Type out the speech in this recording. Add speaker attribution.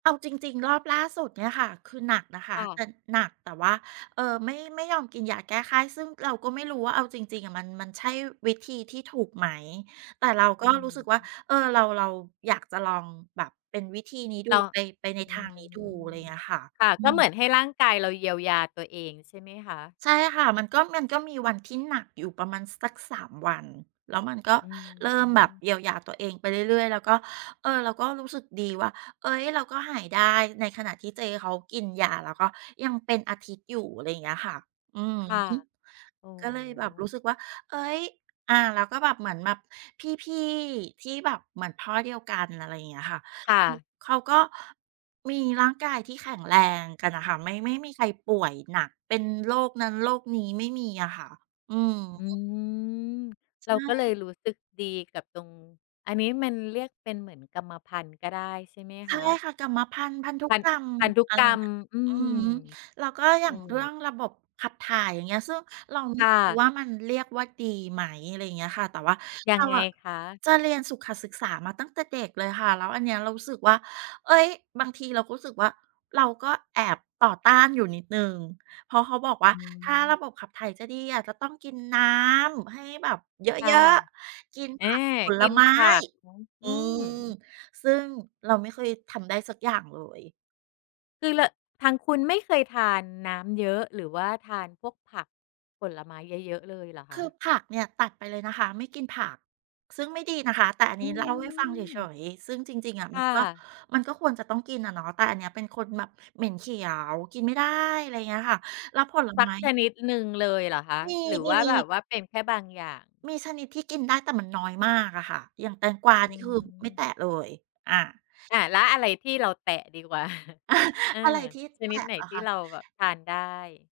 Speaker 1: เอาจริง ๆ รอบล่าสุดเนี่ยค่ะ คือหนักนะคะ
Speaker 2: ค่
Speaker 1: แต่
Speaker 2: ะ
Speaker 1: หนัก แต่ว่า เอ่อ ไม่ ไม่ยอมกินยาแก้ไข้ ซึ่งเราก็ไม่รู้ว่า เอาจริง ๆ อะ มัน มันใช่วิธีที่ถูกไหม แต่เราก
Speaker 2: อ
Speaker 1: ็
Speaker 2: ือ
Speaker 1: รู้สึกว่
Speaker 2: ฮ
Speaker 1: า
Speaker 2: ึ
Speaker 1: เอ่อ เรา เราอยากจะลองแบบเป็นวิธีนี้ดู
Speaker 2: เราอ
Speaker 1: ไ
Speaker 2: ะ
Speaker 1: ป ไปใน
Speaker 2: อ
Speaker 1: ท
Speaker 2: ื
Speaker 1: างนี้ดู อะไร
Speaker 2: ม
Speaker 1: เงี้ยค่ะ
Speaker 2: ค่ะ
Speaker 1: อื
Speaker 2: ก็เห
Speaker 1: ม
Speaker 2: มือนให้ร่างกายเราเยียวยาตัวเองใช่ไหมคะ?
Speaker 1: ใช่ค่ะ มันก็ มันก็มีวันที่หนักอยู่ประมาณสัก 3 วัน แล้วมัน ก็
Speaker 2: อื
Speaker 1: เริ่มแบบ
Speaker 2: ม
Speaker 1: เยียวยาตัวเองไปเรื่อย ๆ แล้วก็ เออ เราก็รู้สึกดีว่า เอ๊ย เราก็หายได้ ในขณะที่เจ๊เขากินยา แล้วก็ยังเป็นอาทิตย์อยู่ อะไรอย่างเงี้ยค่ะ อือ
Speaker 2: ค่ะ
Speaker 1: ฮึ
Speaker 2: โอ้
Speaker 1: ก็เลยแบบรู้สึกว่า เอ๊ย อ่า แล้วก็แบบเหมือนแบบพี่ ๆ ที่แบบ เหมือนพ่อเดียวกัน อะไรเงี้ยค่ะ
Speaker 2: ค่ะ
Speaker 1: เขาก็มีร่างกายที่แข็งแรงกันน่ะค่ะ ไม่ ไม่มีใครป่วยหนัก เป็นโรคนั้น โรคนี้ ไม่มีอะค่ะ อือ
Speaker 2: อื
Speaker 1: ฮึ
Speaker 2: ม
Speaker 1: ใช
Speaker 2: เราก็เลย
Speaker 1: ่
Speaker 2: รู้สึกดีกับตรง อันนี้มันเรียกเป็นเหมือนกรรมพันธุ์ ก็ได้ใช่ไหม
Speaker 1: ใช
Speaker 2: ค
Speaker 1: ่
Speaker 2: ะ?
Speaker 1: ค่ะ กรรมพันธุ์ พันธุ
Speaker 2: พัน
Speaker 1: กรรม
Speaker 2: พันธุ
Speaker 1: อะไร
Speaker 2: กรร
Speaker 1: เง
Speaker 2: ม
Speaker 1: ี้ย
Speaker 2: อื
Speaker 1: อือฮ
Speaker 2: ม
Speaker 1: ึ แล้วก็อย
Speaker 2: โ
Speaker 1: ่
Speaker 2: อ
Speaker 1: าง
Speaker 2: ้โ
Speaker 1: เรื่อ
Speaker 2: ฮ
Speaker 1: งระบบขับถ่าย อย่างเงี้ย ซึ่งเรา ไม
Speaker 2: ค
Speaker 1: ่
Speaker 2: ่
Speaker 1: รู้
Speaker 2: ะ
Speaker 1: ว่า มันเรียกว่า ดีไหม อะไรอย่างเงี้ยค่ะ แต่ว่า
Speaker 2: ยั
Speaker 1: เรา
Speaker 2: งไง
Speaker 1: อะ
Speaker 2: คะ?
Speaker 1: จะเรียนสุขศึกษามาตั้งแต่เด็กเลยค่ะ แล้วอันนี้เรารู้สึกว่า เฮ่ย บางทีเรารู้สึกว่า เราก็แอบต่อต้านอยู่นิดหนึ่ง เพราะเขาบอกว่
Speaker 2: อ
Speaker 1: า
Speaker 2: ื
Speaker 1: ถ้า
Speaker 2: ม
Speaker 1: ระบบขับถ่ายจะดีอะจะต้องกินน้ำให้แบบเย
Speaker 2: ค่ะ
Speaker 1: อะ ๆ กิน
Speaker 2: เอ
Speaker 1: ผ
Speaker 2: ๊
Speaker 1: ักผ
Speaker 2: ก
Speaker 1: ล
Speaker 2: ิน
Speaker 1: ไม
Speaker 2: ผ
Speaker 1: ้
Speaker 2: ัก หือ อ
Speaker 1: อื
Speaker 2: ือ
Speaker 1: ม ซึ่งเราไม่เคยทำได้สักอย่างเลย
Speaker 2: คือแล้ว ทางคุณไม่เคยทานน้ำเยอะ หรือว่าทานพวกผัก ผลไม้เยอะ ๆ เลยเหรอ
Speaker 1: ค
Speaker 2: ค
Speaker 1: ื
Speaker 2: ะ?
Speaker 1: อผักเนี่ยตัดไปเลยนะคะ ไม่กินผัก ซึ่งไม่ดีนะคะ แต่อัน
Speaker 2: อ
Speaker 1: น
Speaker 2: ื
Speaker 1: ี้เล่าให้ฟังเฉ
Speaker 2: ม
Speaker 1: ย ๆ ซึ่งจริง ๆ อะ
Speaker 2: ค
Speaker 1: มั
Speaker 2: ่
Speaker 1: นก็
Speaker 2: ะ
Speaker 1: มันก็ควรจะต้องกินอะเนาะ แต่อันนี้เป็นคนแบบเหม็นเขียว กินไม่ได้ อะไรเงี้ยค่ะ แล้วผล
Speaker 2: ส
Speaker 1: ไ
Speaker 2: ั
Speaker 1: ม
Speaker 2: ก
Speaker 1: ้
Speaker 2: ช
Speaker 1: นี้
Speaker 2: นิดหนึ่งเลยเหรอคะ
Speaker 1: มี
Speaker 2: หรือ
Speaker 1: ม
Speaker 2: ว
Speaker 1: ี
Speaker 2: ่า
Speaker 1: มี
Speaker 2: แบบว่าเป็นแค่บางอย่าง?
Speaker 1: มีชนิดที่กินได้ แต่มันน้อยมากอะค่ะ อย่างแตงกวา
Speaker 2: อ
Speaker 1: น
Speaker 2: ื
Speaker 1: ี่ คือไม่แ
Speaker 2: ม
Speaker 1: ตะเลย อา
Speaker 2: อา แล้วอะไรที่เราแตะดีกว่า? เออ
Speaker 1: อะไรที่
Speaker 2: ช
Speaker 1: แต
Speaker 2: นิด
Speaker 1: ะ
Speaker 2: ไหน
Speaker 1: หรอ
Speaker 2: ที
Speaker 1: ค
Speaker 2: ่
Speaker 1: ะ?
Speaker 2: เราแบบทานได้?